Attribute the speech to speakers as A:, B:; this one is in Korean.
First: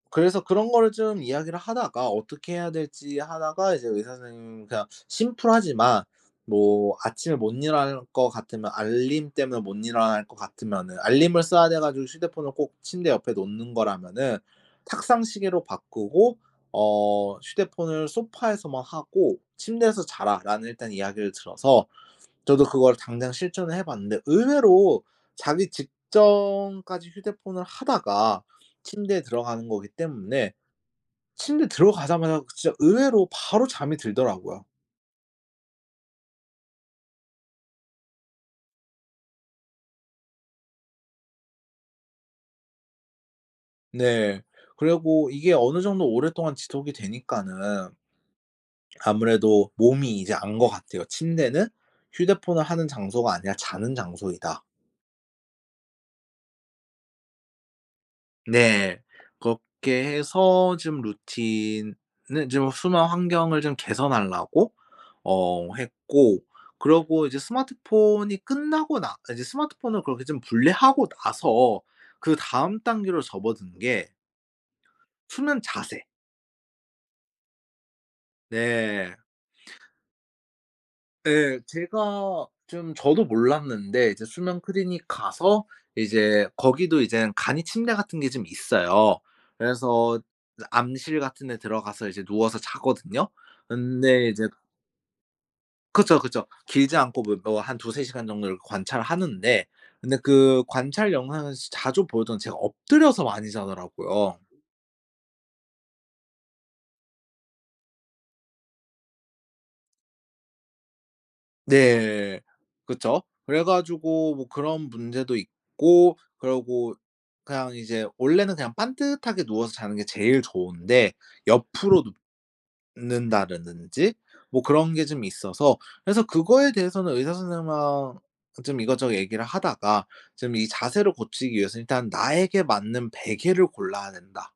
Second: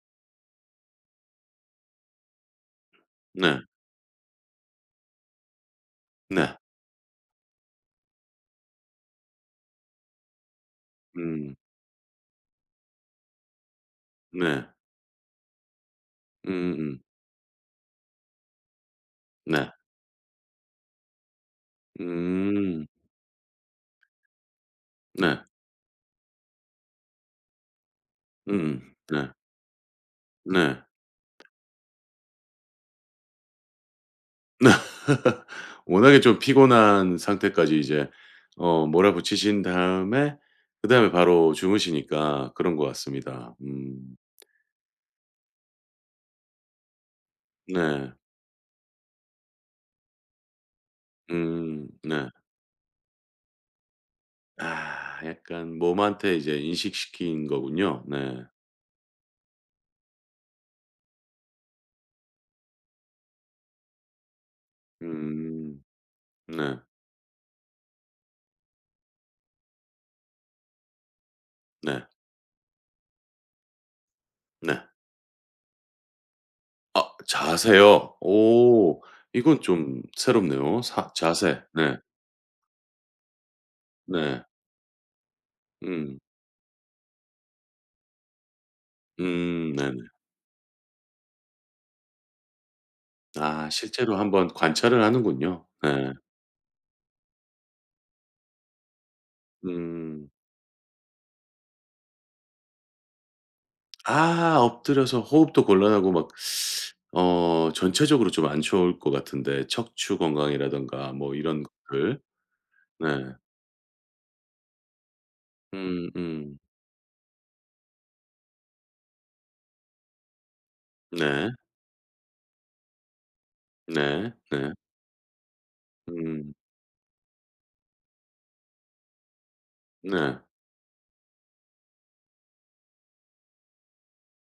A: 그래서 그런 거를 좀 이야기를 하다가 어떻게 해야 될지
B: 네.
A: 하다가 이제 의사 선생님이 그냥 심플하지만
B: 네.
A: 뭐 아침에 못 일어날 것 같으면 알림 때문에 못 일어날 것 같으면은 알림을
B: 음.
A: 써야 돼 가지고 휴대폰을 꼭 침대 옆에 놓는 거라면은
B: 네.
A: 탁상 시계로 바꾸고
B: 음음음.
A: 어 "휴대폰을 소파에서만 하고
B: 네.
A: 침대에서 자라."라는 일단 이야기를 들어서 저도
B: 음.
A: 그걸 당장 실천을 해 봤는데 의외로
B: 네.
A: 자기 직전까지 휴대폰을 하다가
B: 음.
A: 침대에
B: 네.
A: 들어가는 거기 때문에
B: 네.
A: 침대 들어가자마자 진짜 의외로 바로 잠이 들더라고요.
B: 워낙에 좀 피곤한 상태까지 이제 어 몰아붙이신 다음에 그다음에 바로 주무시니까 그런 것 같습니다. 음.
A: 네. 그리고 이게 어느 정도 오랫동안 지속이 되니까는
B: 네.
A: 아무래도 몸이 이제 안 것 같아요. '침대는
B: 음 네.
A: 휴대폰을 하는 장소가 아니라 자는 장소이다.'
B: 아 약간 몸한테 이제 인식시킨 거군요. 네.
A: 네. 그렇게 해서 좀 루틴은 좀 순환 환경을 좀 개선하려고 어
B: 음.
A: 했고
B: 네.
A: 그리고 이제 스마트폰이 끝나고 나 이제 스마트폰을 그렇게 좀 분리하고 나서
B: 네.
A: 그다음 단계로 접어든 게
B: 네.
A: 수면 자세.
B: 아 자세요? 오.
A: 네.
B: 이건 좀 새롭네요. 사
A: 네
B: 자세 네.
A: 제가 좀 저도 몰랐는데 이제
B: 네.
A: 수면 클리닉 가서
B: 음.
A: 이제 거기도 이젠 간이 침대 같은 게 좀 있어요.
B: 음 네네.
A: 그래서 암실 같은 데 들어가서 이제 누워서 자거든요.
B: 아 실제로 1
A: 근데 이제
B: 번 관찰을 하는군요. 네.
A: 그쵸, 그쵸. 길지 않고 뭐-뭐 한 2-3 시간 정도를 관찰하는데 근데
B: 음.
A: 그 관찰 영상을 자주 보던 제가 엎드려서 많이 자더라고요.
B: 아 엎드려서 호흡도 곤란하고 막 어 전체적으로 좀 안 좋을 것 같은데 척추 건강이라든가 뭐 이런 것들.
A: 네.
B: 네.
A: 그쵸. 그래 가지고 뭐 그런 문제도 있고
B: 음음.
A: 그리고 그냥 이제 원래는 그냥 반듯하게 누워서 자는 게 제일 좋은데
B: 네.
A: 옆으로 눕는다라든지
B: 네
A: 뭐
B: 네.
A: 그런 게 좀 있어서 그래서
B: 음.
A: 그거에 대해서는 의사 선생님 하 좀 이것저것 얘기를 하다가
B: 네.
A: 좀 이 자세를 고치기 위해서 일단 나에게 맞는 베개를 골라야 된다.